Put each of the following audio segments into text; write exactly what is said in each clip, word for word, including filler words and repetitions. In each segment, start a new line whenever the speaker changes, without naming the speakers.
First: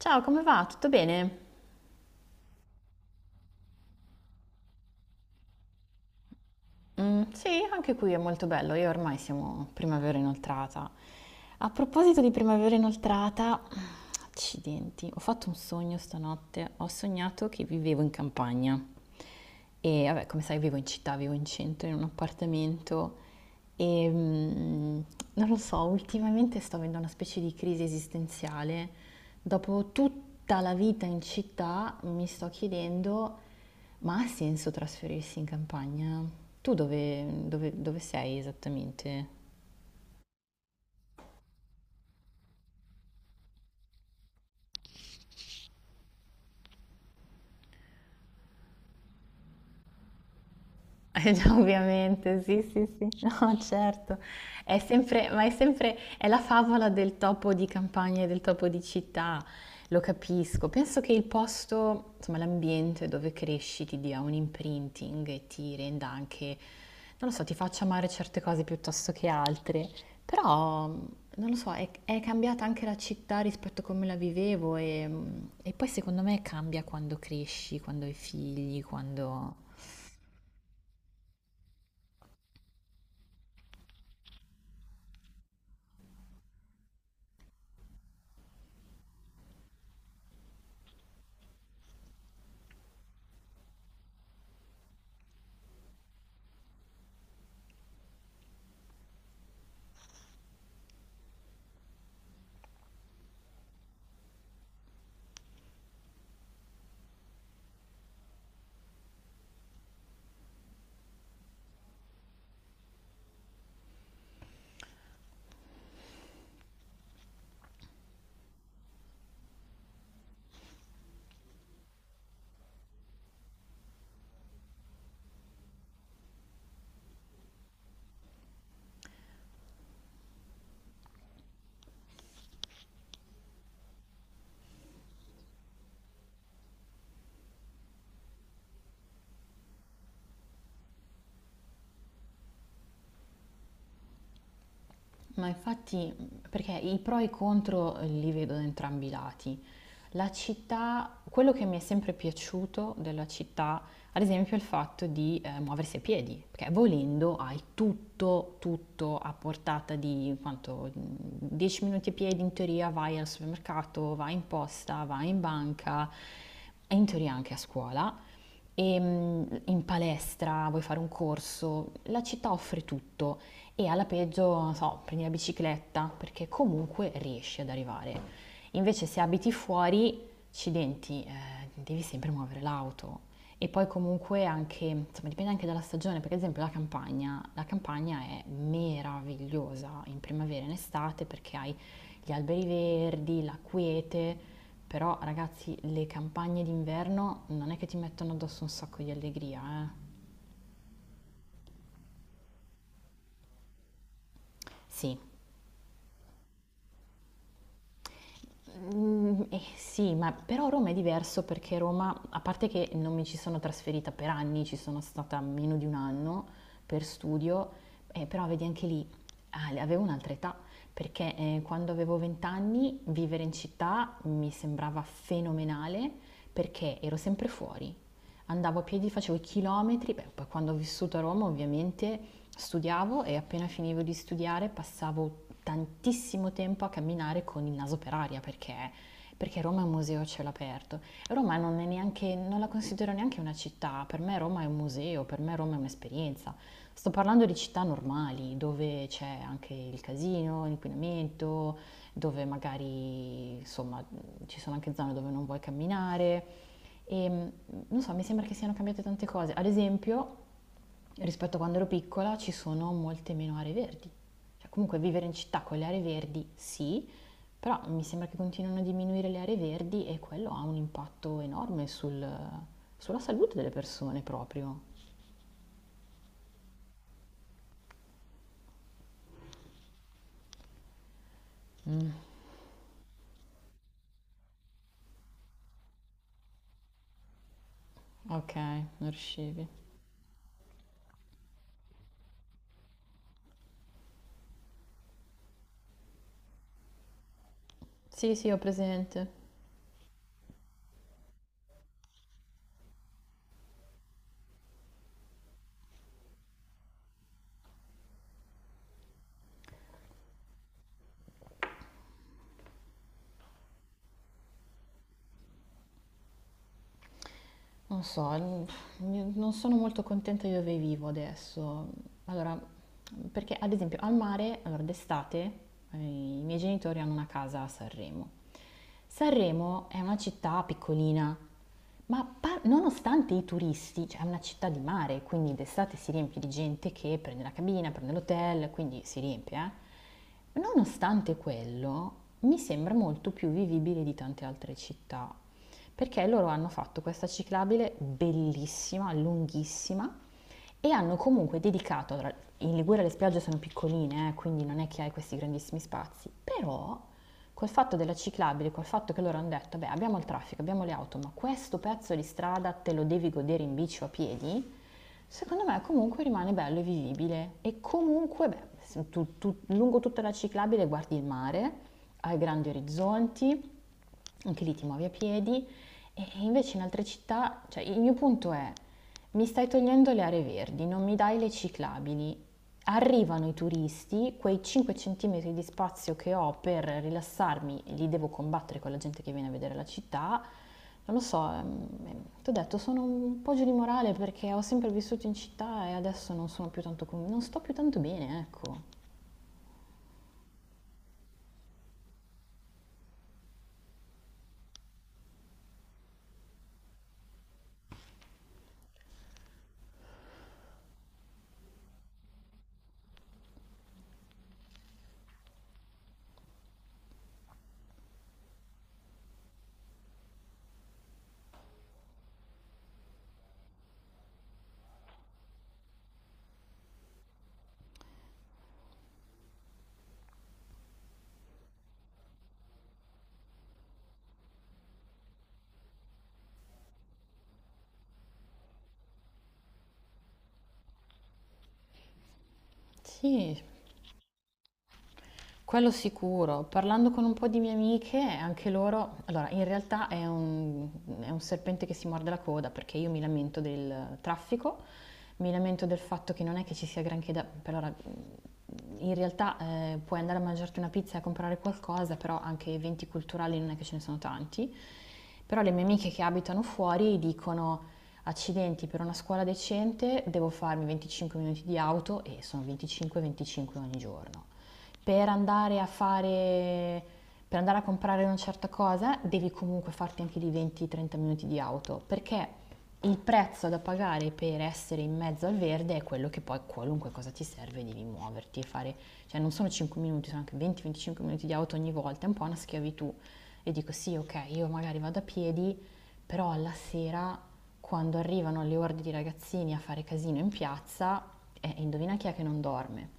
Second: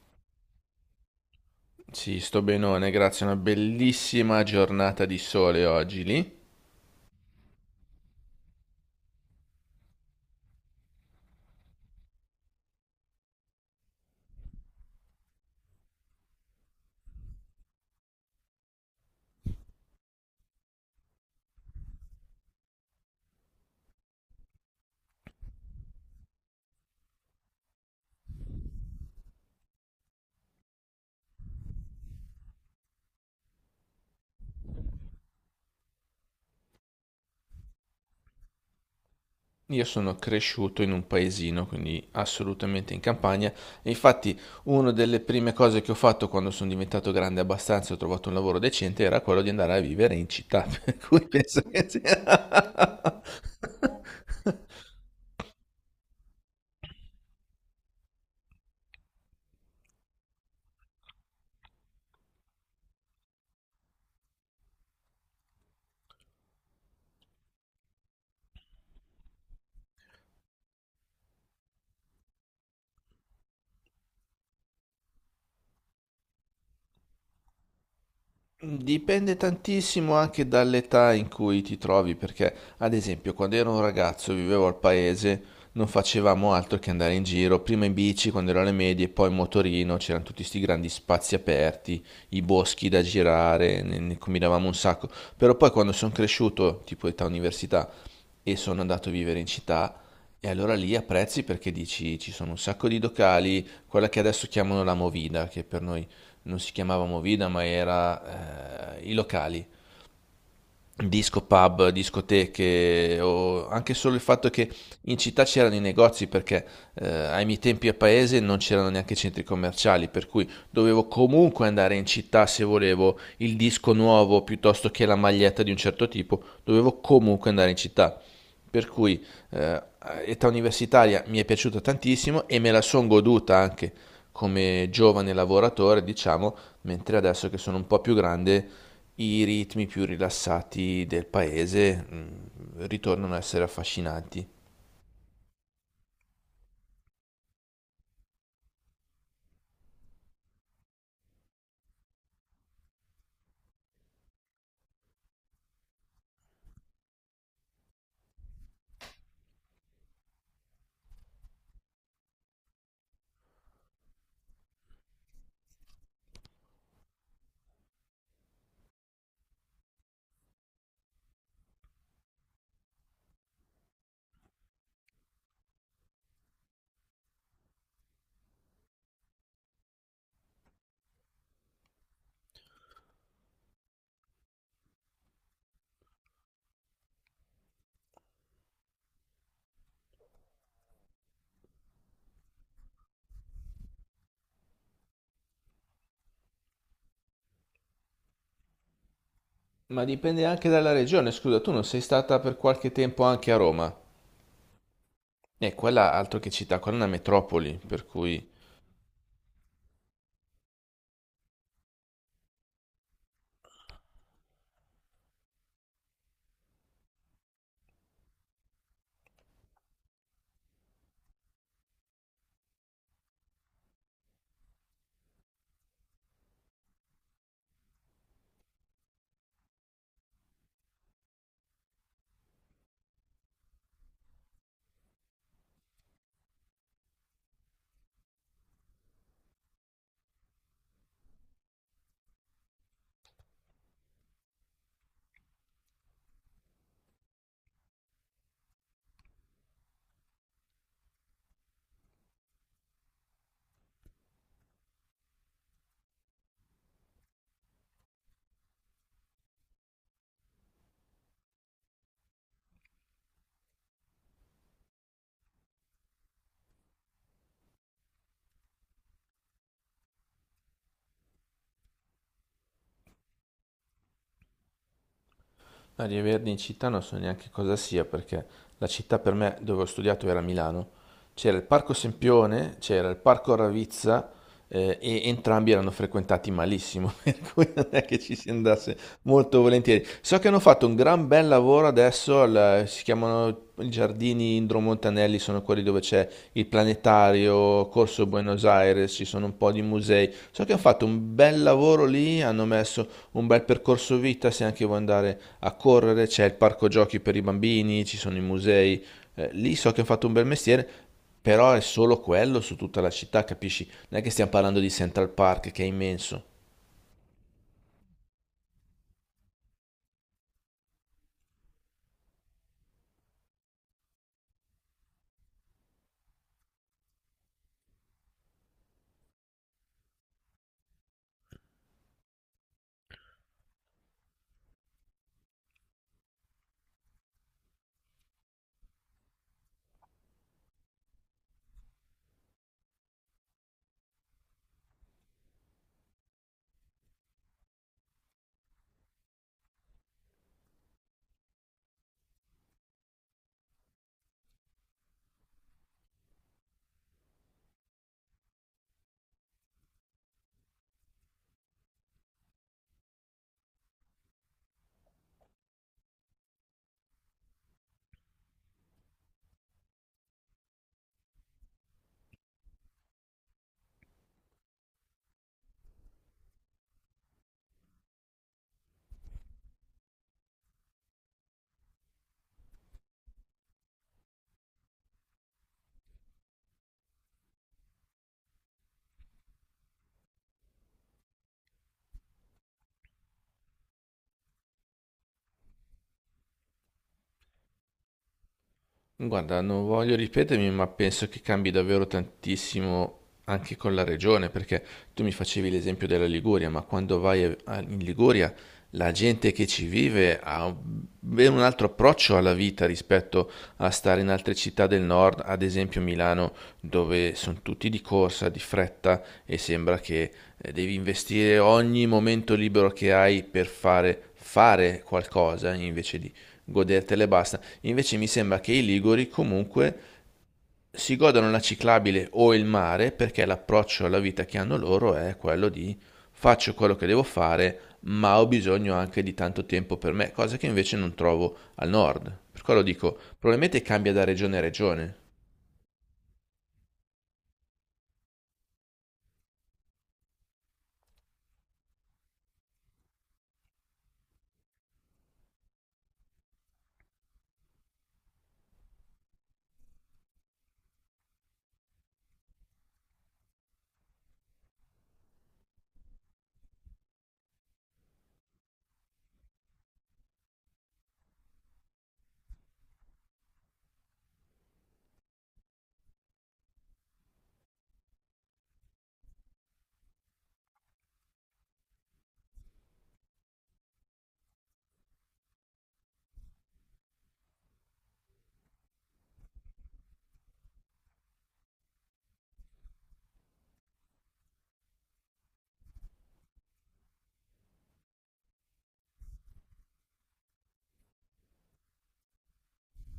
Ciao, come va? Tutto bene?
Sì, sto benone, grazie a una bellissima giornata di sole oggi lì.
Mm, sì, anche qui è molto bello. Io ormai siamo primavera inoltrata. A proposito di primavera inoltrata, accidenti, ho fatto un sogno stanotte. Ho sognato che vivevo in campagna. E vabbè, come sai, vivo in città, vivo in centro, in un appartamento. E mm, non lo so, ultimamente sto avendo una specie di crisi esistenziale. Dopo tutta la vita in città, mi sto chiedendo. Ma ha senso trasferirsi in campagna? Tu dove, dove- dove sei esattamente?
Io sono cresciuto in un paesino, quindi assolutamente in campagna. E infatti, una delle prime cose che ho fatto quando sono diventato grande abbastanza e ho trovato un lavoro decente era quello di andare a vivere in città. Per cui
Eh già,
penso che
ovviamente,
sia.
sì, sì, sì, no, certo. È sempre, ma è sempre, è la favola del topo di campagna e del topo di città, lo capisco. Penso che il posto, insomma, l'ambiente dove cresci ti dia un imprinting e ti renda anche, non lo so, ti faccia amare certe cose piuttosto che altre. Però, non lo so, è, è cambiata anche la città rispetto a come la vivevo e, e poi secondo me cambia quando cresci, quando hai figli,
Dipende
quando...
tantissimo anche dall'età in cui ti trovi, perché ad esempio quando ero un ragazzo e vivevo al paese non facevamo altro che andare in giro, prima in bici quando ero alle medie, poi in motorino, c'erano tutti questi grandi spazi aperti, i boschi da girare, ne, ne combinavamo un sacco, però poi quando sono cresciuto, tipo età università, e sono andato a vivere in città e allora lì apprezzi perché dici ci sono un sacco di locali, quella che adesso chiamano la movida, che per noi non si chiamava movida ma era eh, i locali. Disco pub, discoteche, o anche solo il fatto che in città c'erano i negozi perché eh, ai miei tempi a paese non c'erano neanche centri commerciali, per cui dovevo comunque andare in città se volevo il disco nuovo piuttosto che la maglietta di un certo tipo, dovevo comunque andare in città. Per cui eh, età universitaria mi è piaciuta tantissimo e me la sono goduta anche come giovane lavoratore, diciamo, mentre adesso che sono un po' più grande i ritmi più rilassati del paese mm, ritornano a essere affascinanti.
Ma infatti, perché i pro e i contro li vedo da entrambi i lati. La città, quello che mi è sempre piaciuto della città, ad esempio, è il fatto di eh, muoversi a piedi, perché volendo hai tutto, tutto a portata di quanto dieci minuti a piedi in teoria, vai al supermercato, vai in posta, vai in banca, e in teoria anche a scuola, e mm, in palestra, vuoi fare un corso, la città offre tutto e alla peggio, non so, prendi la bicicletta perché comunque riesci ad arrivare. Invece se abiti fuori, accidenti, eh, devi sempre muovere l'auto. E poi comunque anche, insomma, dipende anche dalla stagione, perché ad esempio la campagna, la campagna è meravigliosa in primavera e in estate perché hai gli alberi verdi, la quiete, però ragazzi, le campagne d'inverno non è che ti mettono addosso un sacco di allegria, eh.
Ma dipende anche dalla regione, scusa, tu non sei stata per qualche tempo anche a Roma?
Sì,
E eh, quella altro che città, quella è una metropoli, per cui.
Mm, eh, sì, ma però Roma è diverso perché Roma, a parte che non mi ci sono trasferita per anni, ci sono stata meno di un anno per studio, eh, però vedi anche lì, ah, avevo un'altra età, perché eh, quando avevo venti anni vivere in città mi sembrava fenomenale perché ero sempre fuori, andavo a piedi, facevo i chilometri, beh, poi quando ho vissuto a Roma ovviamente studiavo e appena finivo di studiare passavo tantissimo tempo a camminare con il naso per aria perché, perché Roma è un museo a cielo aperto. Roma non è neanche, non la considero neanche una città, per me Roma è un museo, per me Roma è un'esperienza. Sto parlando di città normali dove c'è anche il casino, l'inquinamento, dove magari insomma ci sono anche zone dove non vuoi camminare e non so, mi sembra che siano cambiate tante cose. Ad esempio, rispetto a quando ero piccola ci sono molte meno aree verdi. Cioè, comunque vivere in città con le aree verdi sì, però mi sembra che continuino a diminuire le aree verdi e quello ha un impatto enorme sul- sulla salute delle persone proprio.
No, di Verdi in città non so neanche cosa sia, perché la città per me dove ho studiato era Milano. C'era il Parco Sempione, c'era il Parco Ravizza, eh, e entrambi erano frequentati malissimo, per cui non è che ci si
Ok,
andasse
non
molto
riuscivi.
volentieri. So che hanno fatto un gran bel lavoro adesso, al- si chiamano i Giardini Indro Montanelli, sono quelli dove c'è il planetario, Corso
Sì, sì, ho
Buenos Aires, ci
presente.
sono un po' di musei. So che hanno fatto un bel lavoro lì, hanno messo un bel percorso vita, se anche vuoi andare a correre, c'è il parco giochi per i bambini, ci sono i musei. Eh, lì so che hanno fatto un bel mestiere, però è solo quello su tutta la città, capisci? Non è che stiamo parlando di Central Park che è immenso.
Non so, n- non sono molto contenta di dove vivo adesso. Allora, perché ad esempio al mare, allora d'estate, eh, i miei genitori hanno una casa a Sanremo. Sanremo è una città piccolina, ma par- nonostante i turisti, cioè è una città di mare, quindi d'estate si riempie di gente che prende la cabina, prende l'hotel, quindi si riempie, eh. Nonostante quello, mi sembra molto più vivibile di tante altre città, perché loro hanno fatto questa ciclabile bellissima, lunghissima, e hanno comunque dedicato, allora, in Liguria le spiagge sono piccoline, eh, quindi non è che hai questi grandissimi spazi, però col fatto della ciclabile, col fatto che loro hanno detto, beh abbiamo il traffico, abbiamo le auto, ma questo pezzo di strada te lo devi godere in bici o a piedi, secondo me comunque rimane bello e vivibile e comunque, beh, se tu- tu- lungo tutta la ciclabile guardi il mare, hai grandi orizzonti, anche lì ti muovi a piedi e e invece in altre città, cioè il mio punto è, mi stai togliendo le aree verdi, non mi dai le ciclabili, arrivano i turisti, quei cinque centimetri di spazio che ho per rilassarmi, li devo combattere con la gente che viene a vedere la città, non lo so, ehm, ehm, ti ho detto, sono un po' giù di morale perché ho sempre vissuto in città e adesso non sono più tanto, con- non sto più tanto bene, ecco.
Guarda, non voglio ripetermi, ma penso che cambi davvero tantissimo anche con la regione, perché tu mi facevi l'esempio della Liguria, ma quando vai a- a- in Liguria la gente che ci vive ha un- ben un altro approccio alla vita rispetto a stare in altre città del nord, ad esempio Milano, dove sono tutti di corsa, di fretta e sembra che eh, devi investire ogni momento libero che hai per fare, fare qualcosa invece di godertele e basta. Invece mi sembra che i liguri comunque si godano la ciclabile o il mare perché l'approccio alla vita che hanno loro è quello di faccio quello che devo fare, ma ho bisogno anche di tanto tempo per me, cosa che invece non trovo al nord. Per quello dico,
Sì,
probabilmente cambia da regione a regione.
quello sicuro. Parlando con un po' di mie amiche, anche loro, allora in realtà è un, è un serpente che si morde la coda perché io mi lamento del traffico, mi lamento del fatto che non è che ci sia granché da... per ora, in realtà eh, puoi andare a mangiarti una pizza e a comprare qualcosa, però anche eventi culturali non è che ce ne sono tanti. Però le mie amiche che abitano fuori dicono... Accidenti, per una scuola decente devo farmi venticinque minuti di auto e sono venticinque venticinque ogni giorno per andare a fare, per andare a comprare una certa cosa, devi comunque farti anche di venti trenta minuti di auto, perché il prezzo da pagare per essere in mezzo al verde è quello che poi qualunque cosa ti serve devi muoverti e fare, cioè non sono cinque minuti, sono anche venti o venticinque minuti di auto ogni volta, è un po' una schiavitù. E dico sì, ok, io magari vado a piedi, però alla sera, quando arrivano le orde di ragazzini a fare casino in piazza, eh, indovina chi è che non dorme?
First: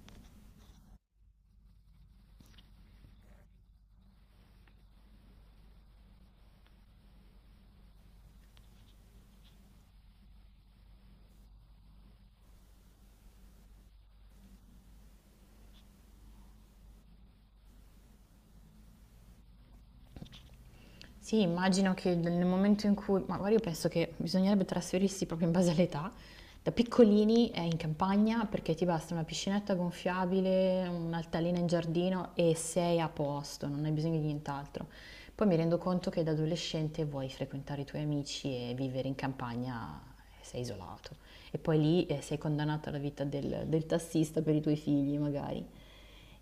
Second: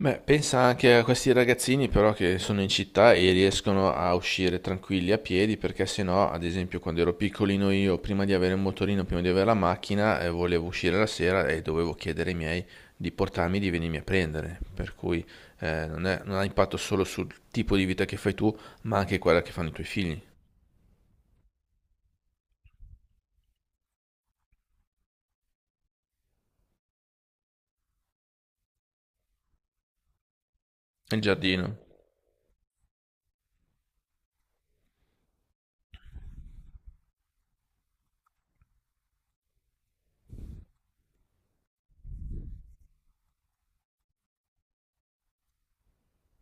Beh, pensa anche a questi ragazzini però che sono in città e riescono a uscire tranquilli a piedi perché se no, ad esempio, quando ero piccolino io, prima di avere il motorino, prima di avere la macchina, eh, volevo uscire la sera e dovevo chiedere ai miei di portarmi, di venirmi a prendere. Per cui eh, non è- non ha impatto solo sul tipo di vita che fai tu, ma anche quella che fanno i tuoi figli.
Sì, immagino che nel momento in cui, ma guarda, io penso che bisognerebbe trasferirsi proprio in base all'età. Da piccolini è in campagna perché ti basta una piscinetta gonfiabile,
E il
un'altalena in
giardino.
giardino e sei a posto, non hai bisogno di nient'altro. Poi mi rendo conto che da adolescente vuoi frequentare i tuoi amici e vivere in campagna eh, sei isolato. E poi lì eh, sei condannato alla vita del, del tassista per i tuoi figli, magari.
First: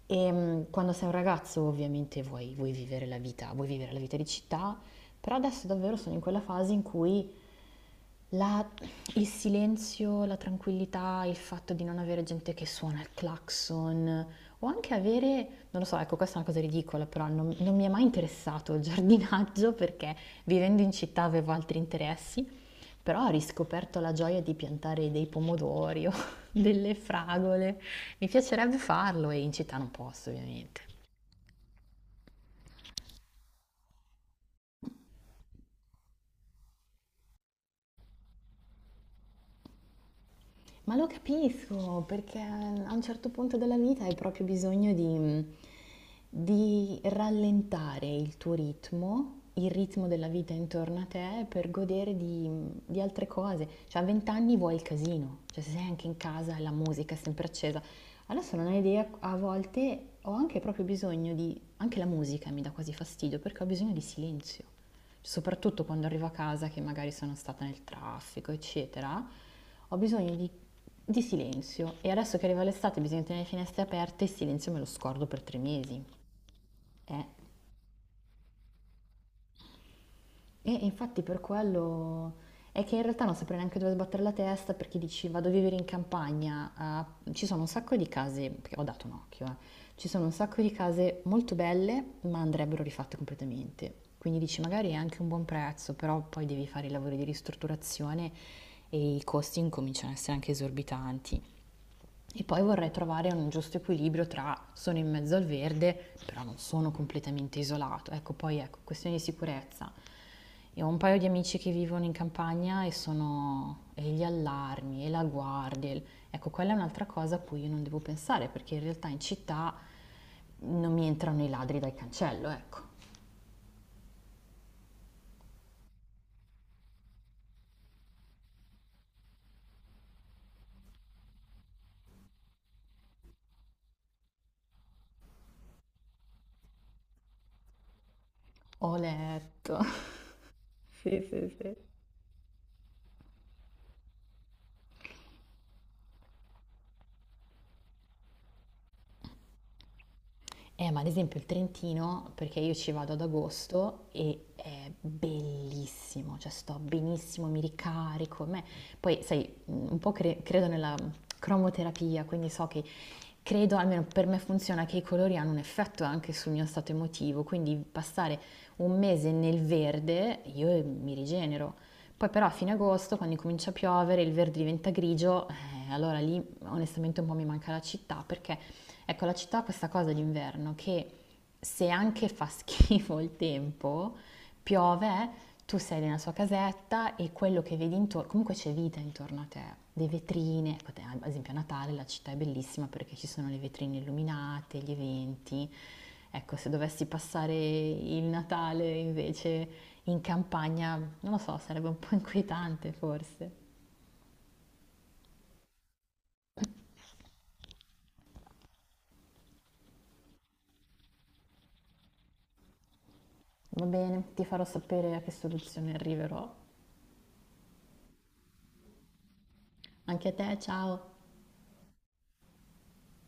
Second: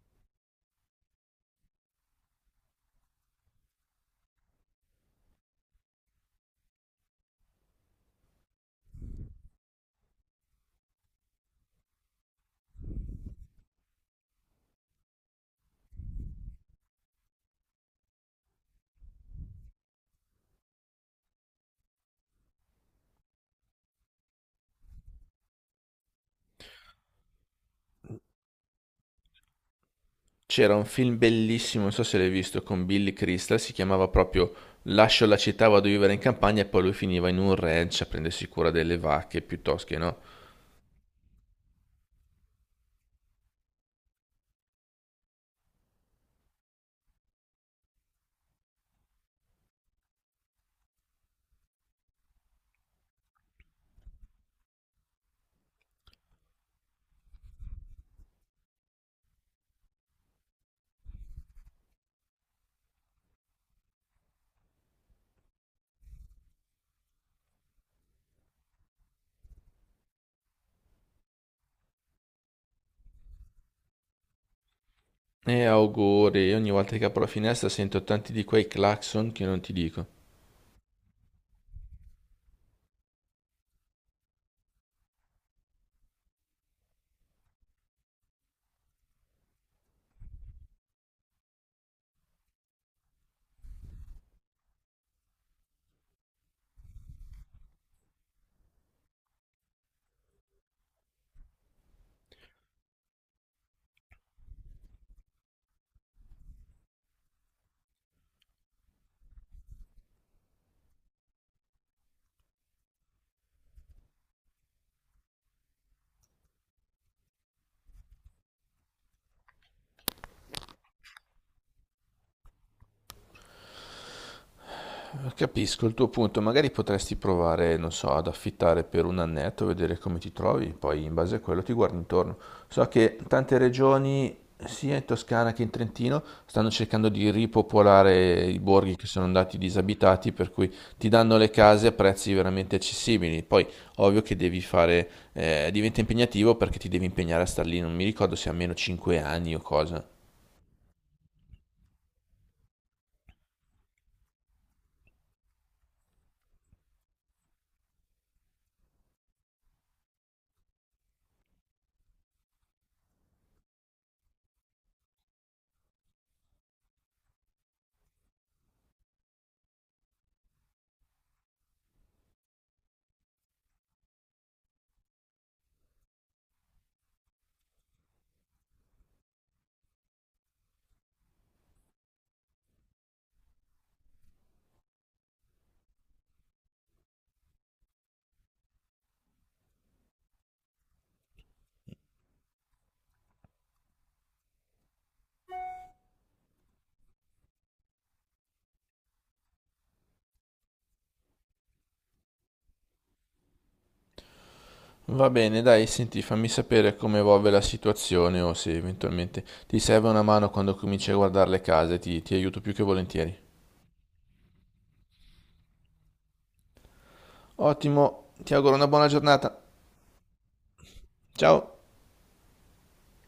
E mh, quando sei un ragazzo ovviamente vuoi, vuoi vivere la vita, vuoi vivere la vita di città, però adesso davvero sono in quella fase in cui la- il silenzio, la tranquillità, il fatto di non avere gente che suona il clacson o anche avere, non lo so, ecco questa è una cosa ridicola, però non, non mi è mai interessato il giardinaggio perché vivendo in città avevo altri interessi però ho riscoperto la gioia di piantare dei pomodori o delle fragole. Mi piacerebbe farlo e in città non posso,
C'era
ovviamente.
un film bellissimo, non so se l'hai visto, con Billy Crystal, si chiamava proprio Lascio la città, vado a vivere in campagna e poi lui finiva in un ranch a prendersi cura delle vacche piuttosto che no.
Ma lo capisco, perché a un certo punto della vita hai proprio bisogno di, di rallentare il tuo ritmo, il ritmo della vita intorno a te, per godere di, di altre cose. Cioè a venti anni vuoi il casino, cioè se sei anche in casa e la musica è sempre accesa. Adesso non hai idea, a volte ho anche proprio bisogno di... anche la musica mi dà quasi fastidio, perché ho bisogno di silenzio soprattutto quando arrivo a casa che magari sono stata nel traffico, eccetera, ho bisogno di, di silenzio e adesso che arriva l'estate bisogna tenere le finestre aperte, il silenzio me lo scordo per tre
E
mesi.
auguri, ogni volta che apro
Eh.
la finestra sento tanti di quei clacson che non ti dico.
E e infatti per quello è che in realtà non saprei neanche dove sbattere la testa perché dici vado a vivere in campagna, ah, ci sono un sacco di case, perché ho dato un occhio, eh, ci sono un sacco di case molto belle ma andrebbero rifatte completamente. Quindi dici magari è anche un buon prezzo, però poi devi fare i lavori di ristrutturazione e i costi incominciano a essere anche esorbitanti. E poi vorrei trovare un giusto equilibrio tra sono in mezzo al verde, però non sono completamente isolato. Ecco, poi ecco, questione di sicurezza. Io ho un paio di amici che vivono in campagna e sono e gli allarmi e la guardia. il- Ecco, quella è un'altra cosa a cui io non devo pensare, perché in realtà in città non mi entrano i ladri dal cancello, ecco.
Capisco il tuo punto, magari potresti provare, non so, ad affittare per un annetto, vedere come ti trovi, poi in base a quello ti guardi intorno. So che tante regioni, sia in Toscana che in Trentino, stanno cercando di ripopolare i borghi
Ho
che sono andati
letto.
disabitati, per cui ti
Sì,
danno le
sì, sì.
case a prezzi veramente accessibili. Poi, ovvio che devi fare, eh, diventa impegnativo perché ti devi impegnare a star lì, non mi ricordo se a meno cinque anni o cosa.
Eh, ma ad esempio il Trentino, perché io ci vado ad agosto e è bellissimo, cioè sto benissimo, mi ricarico. a me- Poi, sai, un po' cre- credo nella cromoterapia, quindi so che credo, almeno per me funziona, che i colori hanno un effetto anche sul mio stato emotivo, quindi passare un mese nel verde io mi rigenero. Poi però a fine agosto, quando comincia a piovere, il verde diventa grigio, eh, allora lì onestamente un po' mi manca la città, perché ecco la città ha questa cosa d'inverno che se anche fa schifo il tempo, piove, tu sei nella sua casetta e quello che vedi intorno, comunque c'è vita intorno a te, le vetrine, ecco, te- ad esempio a Natale la città è bellissima perché ci sono le vetrine illuminate, gli eventi. Ecco, se dovessi passare il Natale invece in campagna, non lo so, sarebbe un po' inquietante forse.
Va bene, dai, senti, fammi sapere come evolve la situazione o se eventualmente ti serve una mano quando cominci a guardare le case, ti, ti aiuto più che volentieri.
Va bene, ti farò sapere a che soluzione arriverò.
Ottimo, ti auguro una buona giornata.
Anche a te, ciao!
Ciao!